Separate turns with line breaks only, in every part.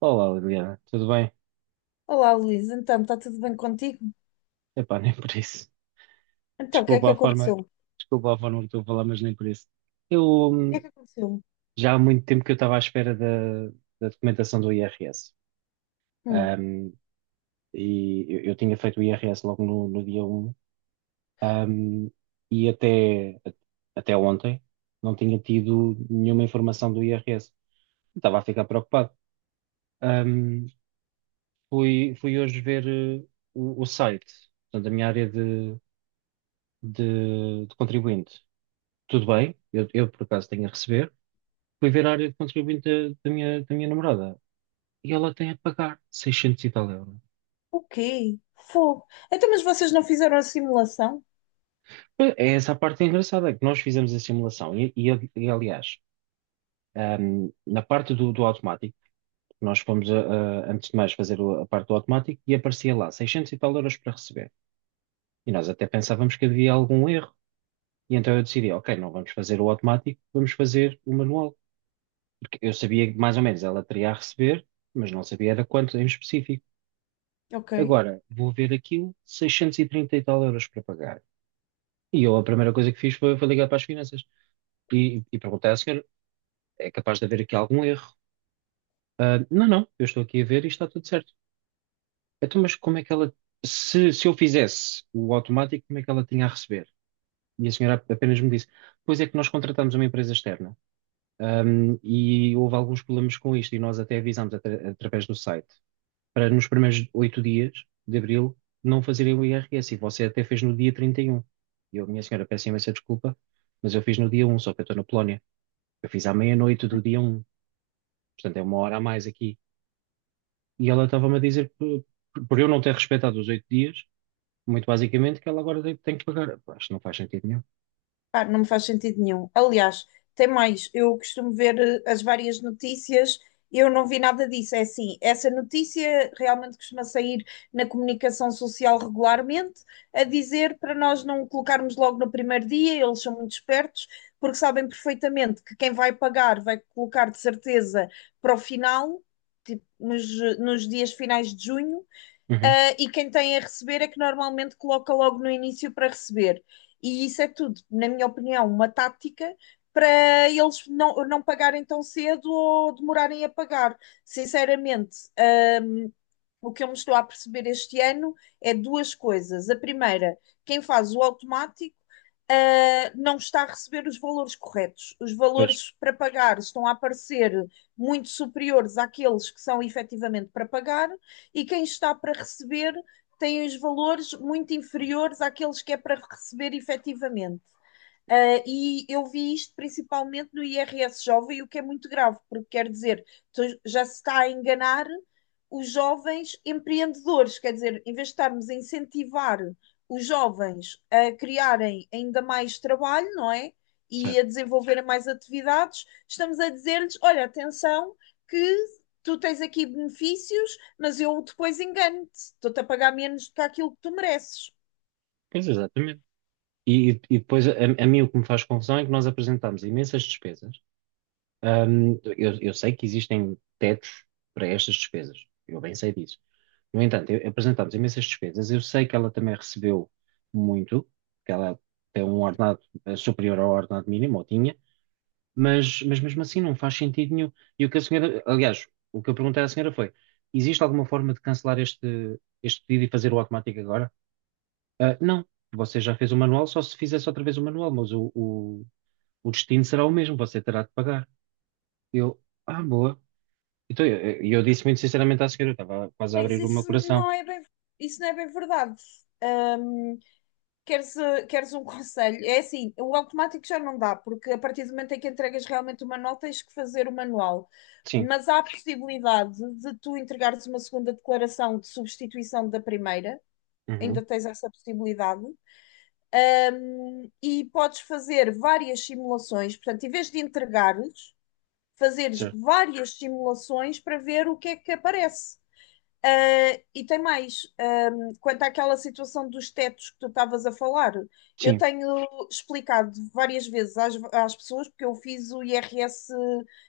Olá, Liliana, tudo bem?
Olá, Luís. Então, está tudo bem contigo?
Epá, nem por isso.
Então, o que é que
Desculpa a forma,
aconteceu? O
desculpa a forma que estou a falar, mas nem por isso. Eu
que é
hum,
que aconteceu?
já há muito tempo que eu estava à espera da documentação do IRS.
Hum.
Hum, e eu tinha feito o IRS logo no dia 1 hum, e até ontem não tinha tido nenhuma informação do IRS. Estava a ficar preocupado. Hum, fui hoje ver o site. Portanto, a minha área de contribuinte, tudo bem, eu, por acaso tenho a receber. Fui ver a área de contribuinte da minha namorada e ela tem a pagar 600 e tal euros.
O quê? Fogo. Então, mas vocês não fizeram a simulação?
É essa a parte engraçada, é que nós fizemos a simulação . Aliás, na parte do automático, nós fomos, antes de mais, fazer a parte do automático e aparecia lá 600 e tal euros para receber. E nós até pensávamos que havia algum erro. E então eu decidi, ok, não vamos fazer o automático, vamos fazer o manual. Porque eu sabia que mais ou menos ela teria a receber, mas não sabia era quanto em específico.
Ok.
Agora, vou ver aquilo, 630 e trinta e tal euros para pagar. E eu a primeira coisa que fiz foi, ligar para as finanças e perguntar à senhora: é capaz de haver aqui algum erro? Ah, não, não, eu estou aqui a ver e está tudo certo. Então, mas como é que ela, se eu fizesse o automático, como é que ela tinha a receber? E a senhora apenas me disse: pois é que nós contratamos uma empresa externa, e houve alguns problemas com isto e nós até avisámos através do site, para nos primeiros 8 dias de abril não fazerem o IRS. E você até fez no dia trinta e um. E eu, minha senhora, peço imensa desculpa, mas eu fiz no dia 1, só que eu estou na Polónia. Eu fiz à meia-noite do dia 1, portanto é uma hora a mais aqui. E ela estava-me a dizer, por eu não ter respeitado os 8 dias, muito basicamente, que ela agora tem, que pagar. Pá, acho que não faz sentido nenhum.
Pá, não me faz sentido nenhum. Aliás, tem mais, eu costumo ver as várias notícias, eu não vi nada disso. É assim, essa notícia realmente costuma sair na comunicação social regularmente, a dizer para nós não colocarmos logo no primeiro dia, eles são muito espertos, porque sabem perfeitamente que quem vai pagar vai colocar de certeza para o final, tipo, nos dias finais de junho.
Uhum,
Ah, e quem tem a receber é que normalmente coloca logo no início para receber. E isso é tudo, na minha opinião, uma tática para eles não pagarem tão cedo ou demorarem a pagar. Sinceramente, o que eu me estou a perceber este ano é duas coisas. A primeira, quem faz o automático não está a receber os valores corretos. Os
pois,
valores para pagar estão a aparecer muito superiores àqueles que são efetivamente para pagar, e quem está para receber tem os valores muito inferiores àqueles que é para receber efetivamente. E eu vi isto principalmente no IRS jovem, o que é muito grave, porque quer dizer, tu já se está a enganar os jovens empreendedores, quer dizer, em vez de estarmos a incentivar os jovens a criarem ainda mais trabalho, não é? E
certo.
a desenvolverem mais atividades, estamos a dizer-lhes: olha, atenção, que tu tens aqui benefícios, mas eu depois engano-te, estou-te a pagar menos do que aquilo que tu mereces.
Pois, exatamente. E, e depois, a mim o que me faz confusão é que nós apresentámos imensas despesas. Eu sei que existem tetos para estas despesas, eu bem sei disso. No entanto, apresentámos imensas despesas, eu sei que ela também recebeu muito, que ela tem um ordenado superior ao ordenado mínimo, ou tinha, mas, mesmo assim não faz sentido nenhum. E o que a senhora, aliás, o que eu perguntei à senhora foi: existe alguma forma de cancelar este pedido e fazer o automático agora? Ah, não, você já fez o manual, só se fizesse outra vez o manual, mas o destino será o mesmo, você terá de pagar. Eu, ah, boa. Então, eu disse muito sinceramente à senhora, eu estava quase a
Mas
abrir o meu coração.
isso não é bem verdade. Uh, queres um conselho? É assim, o automático já não dá, porque a partir do momento em que entregas realmente uma nota, tens que fazer o manual.
Sim,
Mas há a possibilidade de tu entregares uma segunda declaração de substituição da primeira,
uhum,
ainda tens essa possibilidade, e podes fazer várias simulações. Portanto, em vez de entregares, fazeres
certo,
várias simulações para ver o que é que aparece. E tem mais, quanto àquela situação dos tetos que tu estavas a falar, eu
sim,
tenho explicado várias vezes às pessoas, porque eu fiz o IRS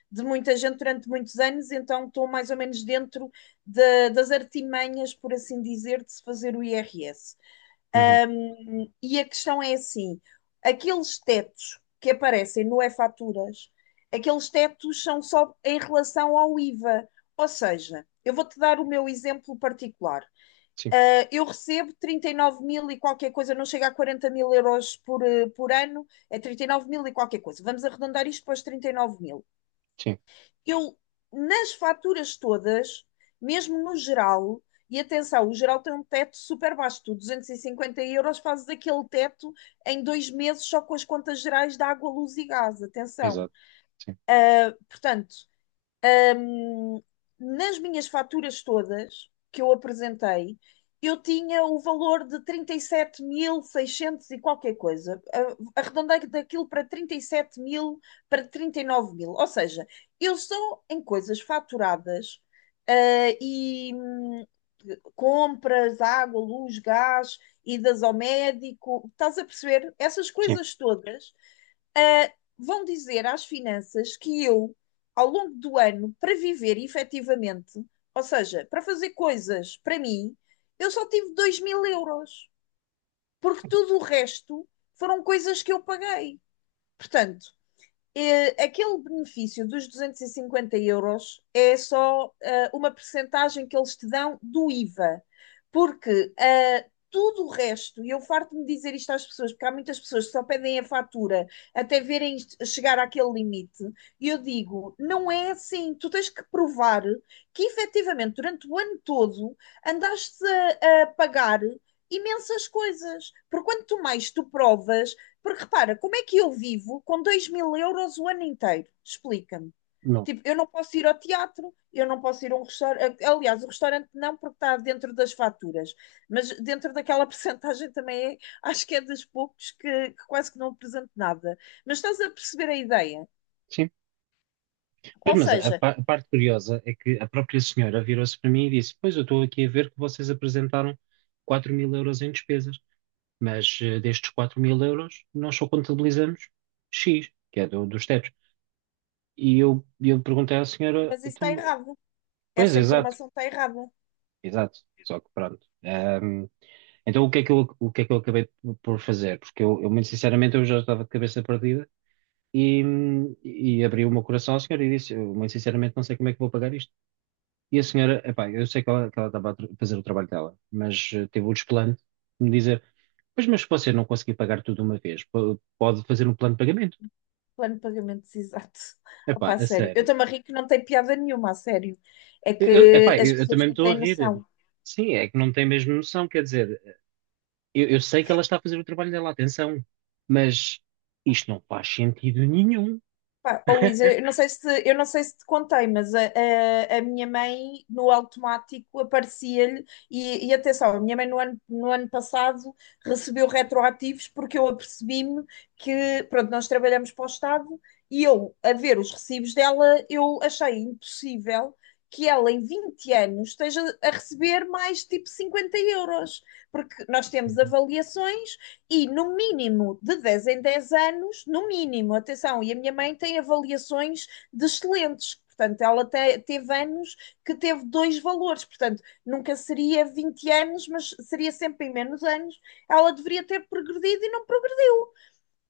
de muita gente durante muitos anos, então estou mais ou menos dentro das artimanhas, por assim dizer, de se fazer o IRS.
uhum,
E a questão é assim: aqueles tetos que aparecem no E-Faturas, aqueles tetos são só em relação ao IVA. Ou seja, eu vou-te dar o meu exemplo particular.
sim,
Eu recebo 39 mil e qualquer coisa, não chega a 40 mil euros por, por ano, é 39 mil e qualquer coisa. Vamos arredondar isto para os 39 mil.
sim,
Eu, nas faturas todas, mesmo no geral, e atenção, o geral tem um teto super baixo, tu 250 € fazes aquele teto em dois meses só com as contas gerais de água, luz e gás, atenção.
exato, sim,
Portanto, Ahm, nas minhas faturas todas que eu apresentei, eu tinha o valor de trinta e sete mil seiscentos e qualquer coisa. Arredondei daquilo para 37 mil, para 39 mil. Ou seja, eu só em coisas faturadas ah, e compras, água, luz, gás, idas ao médico, estás a perceber? Essas
sim,
coisas todas ah, vão dizer às finanças que eu, ao longo do ano, para viver efetivamente, ou seja, para fazer coisas para mim, eu só tive 2 mil euros, porque tudo o resto foram coisas que eu paguei. Portanto, aquele benefício dos 250 € é só uma percentagem que eles te dão do IVA, porque tudo o resto, e eu farto-me dizer isto às pessoas, porque há muitas pessoas que só pedem a fatura até verem chegar àquele limite, e eu digo, não é assim, tu tens que provar que efetivamente durante o ano todo andaste a pagar imensas coisas, porque quanto mais tu provas, porque repara, como é que eu vivo com 2 mil euros o ano inteiro? Explica-me.
não,
Tipo, eu não posso ir ao teatro, eu não posso ir a um restaurante. Aliás, o restaurante não, porque está dentro das faturas, mas dentro daquela percentagem também é, acho que é dos poucos que quase que não apresento nada. Mas estás a perceber a ideia?
sim.
Ou
Mas a,
seja,
pa- a parte curiosa é que a própria senhora virou-se para mim e disse: Pois, eu estou aqui a ver que vocês apresentaram 4 mil euros em despesas, mas destes 4 mil euros nós só contabilizamos X, que é dos tetos. E eu perguntei à senhora:
mas isso está
então,
errado.
pois,
Essa
exato,
informação está errada.
exato, só que pronto. Então, o que é que eu acabei por fazer? Porque eu, muito sinceramente, eu já estava de cabeça perdida e abri o meu coração à senhora e disse, eu, muito sinceramente, não sei como é que vou pagar isto. E a senhora, epá, eu sei que ela, estava a fazer o trabalho dela, mas teve o desplante de me dizer, pois, mas se você não conseguir pagar tudo de uma vez, pode fazer um plano de pagamento.
Plano de pagamentos exato. Opa,
Epá,
a
a
sério. Eu
sério.
também ri que não tem piada nenhuma, a sério. É
Eu,
que
epá,
as
eu
pessoas
também me
não
estou a
têm
rir.
noção.
Sim, é que não tem mesmo noção, quer dizer, eu sei que ela está a fazer o trabalho dela, atenção, mas isto não faz sentido nenhum.
Pá, ó, Luísa, eu não sei se te contei, mas a minha mãe no automático aparecia-lhe, e atenção, a minha mãe no ano passado recebeu retroativos porque eu apercebi-me que, pronto, nós trabalhamos para o Estado e eu, a ver os recibos dela, eu achei impossível que ela em 20 anos esteja a receber mais tipo 50 euros, porque nós temos
Uhum.
avaliações e no mínimo de 10 em 10 anos, no mínimo, atenção, e a minha mãe tem avaliações de excelentes. Portanto, ela teve anos que teve dois valores. Portanto, nunca seria 20 anos, mas seria sempre em menos anos. Ela deveria ter progredido e não progrediu.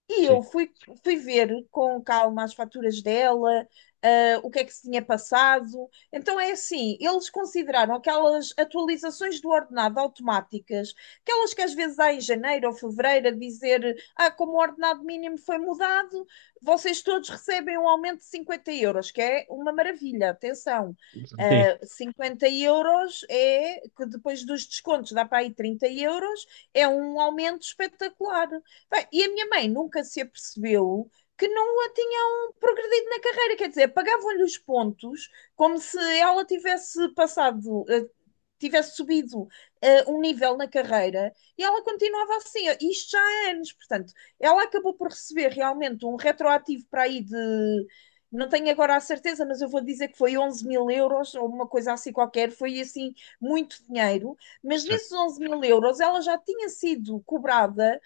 E
Sim,
eu fui ver com calma as faturas dela, o que é que se tinha passado. Então é assim, eles consideraram aquelas atualizações do ordenado automáticas, aquelas que às vezes há em janeiro ou fevereiro, a dizer, ah, como o ordenado mínimo foi mudado, vocês todos recebem um aumento de 50 euros, que é uma maravilha, atenção.
sim,
50 € é que depois dos descontos dá para aí 30 euros, é um aumento espetacular. Bem, e a minha mãe nunca se apercebeu que não a tinham progredido na carreira, quer dizer, pagavam-lhe os pontos como se ela tivesse passado, tivesse subido um nível na carreira e ela continuava assim, isto já há anos, portanto, ela acabou por receber realmente um retroativo para aí de, não tenho agora a certeza, mas eu vou dizer que foi 11 000 € ou uma coisa assim qualquer, foi assim muito dinheiro, mas
certo.
nesses 11 000 € ela já tinha sido cobrada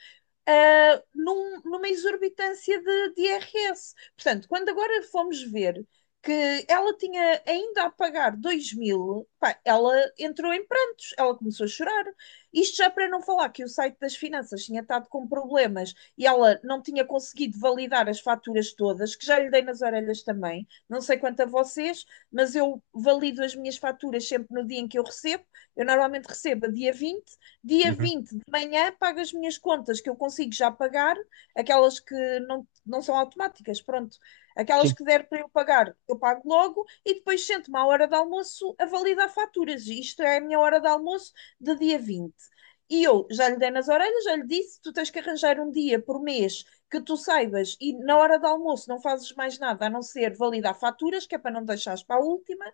numa exorbitância de IRS. Portanto, quando agora fomos ver que ela tinha ainda a pagar 2 mil, pá, ela entrou em prantos, ela começou a chorar. Isto já para não falar que o site das finanças tinha estado com problemas e ela não tinha conseguido validar as faturas todas, que já lhe dei nas orelhas também. Não sei quanto a vocês, mas eu valido as minhas faturas sempre no dia em que eu recebo. Eu normalmente recebo a dia 20. Dia
Uhum.
vinte de manhã pago as minhas contas que eu consigo já pagar, aquelas que não são automáticas, pronto. Aquelas
Sim,
que der para eu pagar, eu pago logo e depois sento-me à hora de almoço a validar faturas. Isto é a minha hora de almoço de dia 20. E eu já lhe dei nas orelhas, já lhe disse: tu tens que arranjar um dia por mês que tu saibas e na hora do almoço não fazes mais nada a não ser validar faturas, que é para não deixares para a última.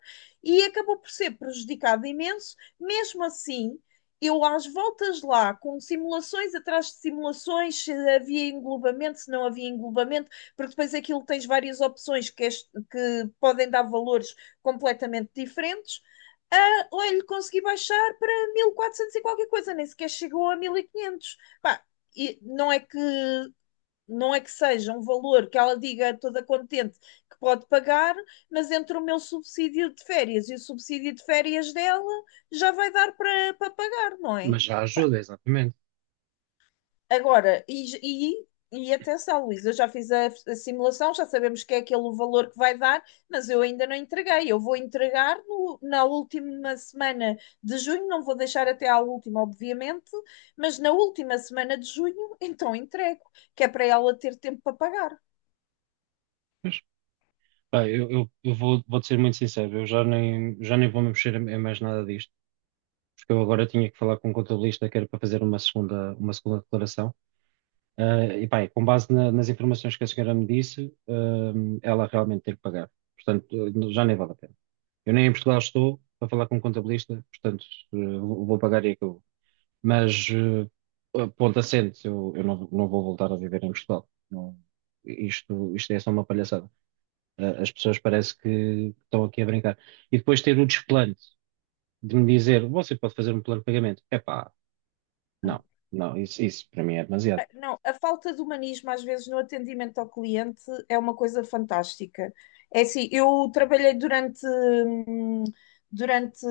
E acabou por ser prejudicado imenso. Mesmo assim, eu às voltas lá, com simulações atrás de simulações, se havia englobamento, se não havia englobamento, porque depois aquilo tens várias opções que, que podem dar valores completamente diferentes. Ah, olha, consegui baixar para 1400 e quatrocentos e qualquer coisa, nem sequer chegou a 1500. Pá, e não é que seja um valor que ela diga toda contente que pode pagar, mas entre o meu subsídio de férias e o subsídio de férias dela, já vai dar para pagar, não é?
mas já
Pá,
ajuda, exatamente.
agora, e atenção, Luísa, eu já fiz a simulação, já sabemos que é aquele o valor que vai dar, mas eu ainda não entreguei. Eu vou entregar na última semana de junho, não vou deixar até à última, obviamente, mas na última semana de junho, então entrego, que é para ela ter tempo para pagar.
Pá, eu vou, ser muito sincero, eu já nem vou me mexer em mais nada disto, porque eu agora tinha que falar com um contabilista que era para fazer uma segunda declaração. Ah, e pá, e com base nas informações que a senhora me disse, ah, ela realmente tem que pagar. Portanto, já nem vale a pena. Eu nem em Portugal estou para falar com um contabilista, portanto, vou pagar e acabou. Mas, ponto assente, eu não vou voltar a viver em Portugal. Não, isto é só uma palhaçada. As pessoas parece que estão aqui a brincar. E depois ter o desplante de me dizer, você pode fazer um plano de pagamento. Epá,
Ah,
não, não, isso para mim é demasiado.
não, a falta de humanismo às vezes no atendimento ao cliente é uma coisa fantástica. É assim, eu trabalhei durante,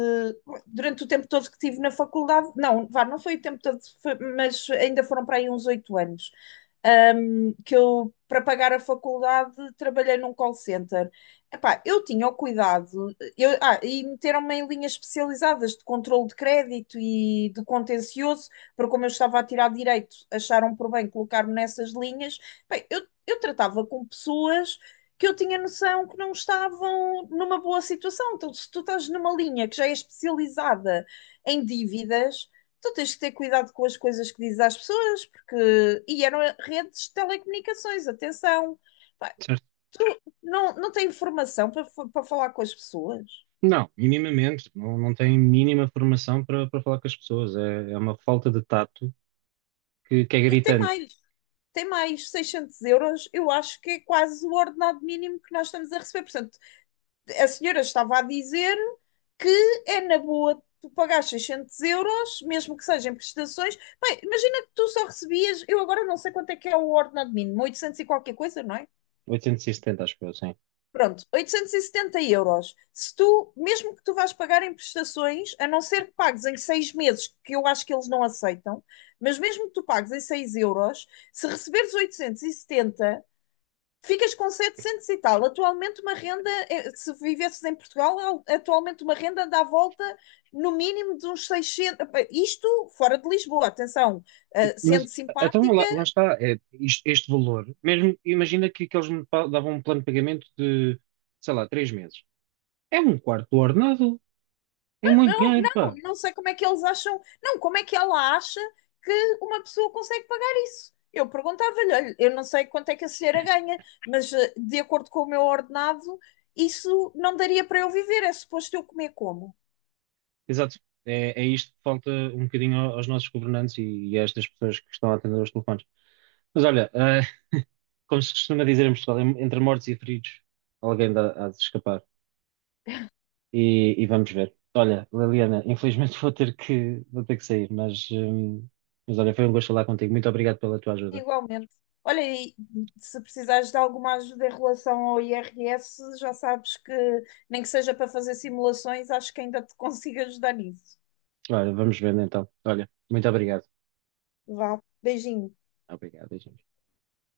durante o tempo todo que estive na faculdade, não, vá, não foi o tempo todo, mas ainda foram para aí uns 8 anos, que eu, para pagar a faculdade, trabalhei num call center. Epá, eu tinha o cuidado, e meteram-me em linhas especializadas de controle de crédito e de contencioso, porque como eu estava a tirar direito, acharam por bem colocar-me nessas linhas. Bem, eu tratava com pessoas que eu tinha noção que não estavam numa boa situação. Então, se tu estás numa linha que já é especializada em dívidas, tu tens que ter cuidado com as coisas que dizes às pessoas, porque. E eram redes de telecomunicações, atenção. Pá,
Certo?
tu não tens informação para falar com as pessoas?
Não, minimamente. Não, não tem mínima formação para falar com as pessoas. É uma falta de tato que é
E tem
gritante.
mais. Tem mais 600 euros, eu acho que é quase o ordenado mínimo que nós estamos a receber. Portanto, a senhora estava a dizer que é na boa tu pagar 600 euros, mesmo que sejam prestações. Bem, imagina que tu só recebias, eu agora não sei quanto é que é o ordenado mínimo, 800 e qualquer coisa, não é?
870, acho que eu,
Pronto, 870 euros. Se tu, mesmo que tu vás pagar em prestações, a não ser que pagues em 6 meses, que eu acho que eles não aceitam, mas mesmo que tu pagues em 6 euros, se receberes 870, ficas com 700 e tal. Atualmente, uma renda, se vivesses em Portugal, atualmente uma renda dá à volta no mínimo de uns 600. Isto fora de Lisboa, atenção, sendo
mas então
simpática,
lá está, é, este valor, mesmo imagina que eles me davam um plano de pagamento de, sei lá, 3 meses. É um quarto do ordenado, é muito dinheiro, pá.
não sei como é que eles acham, não, como é que ela acha que uma pessoa consegue pagar isso. Eu perguntava-lhe, olha, eu não sei quanto é que a senhora ganha, mas de acordo com o meu ordenado, isso não daria para eu viver, é suposto eu comer como?
Exato. É isto que falta um bocadinho aos nossos governantes e a estas pessoas que estão a atender aos telefones. Mas olha, como se costuma dizer em Portugal, entre mortos e feridos, alguém dá, há de se escapar. E vamos ver. Olha, Liliana, infelizmente vou ter que, sair, mas olha, foi um gosto falar contigo. Muito obrigado pela tua ajuda.
Igualmente. Olha, e se precisares de alguma ajuda em relação ao IRS, já sabes que, nem que seja para fazer simulações, acho que ainda te consigo ajudar nisso.
Olha, vamos vendo então. Olha, muito obrigado.
Vá, beijinho.
Obrigado, gente.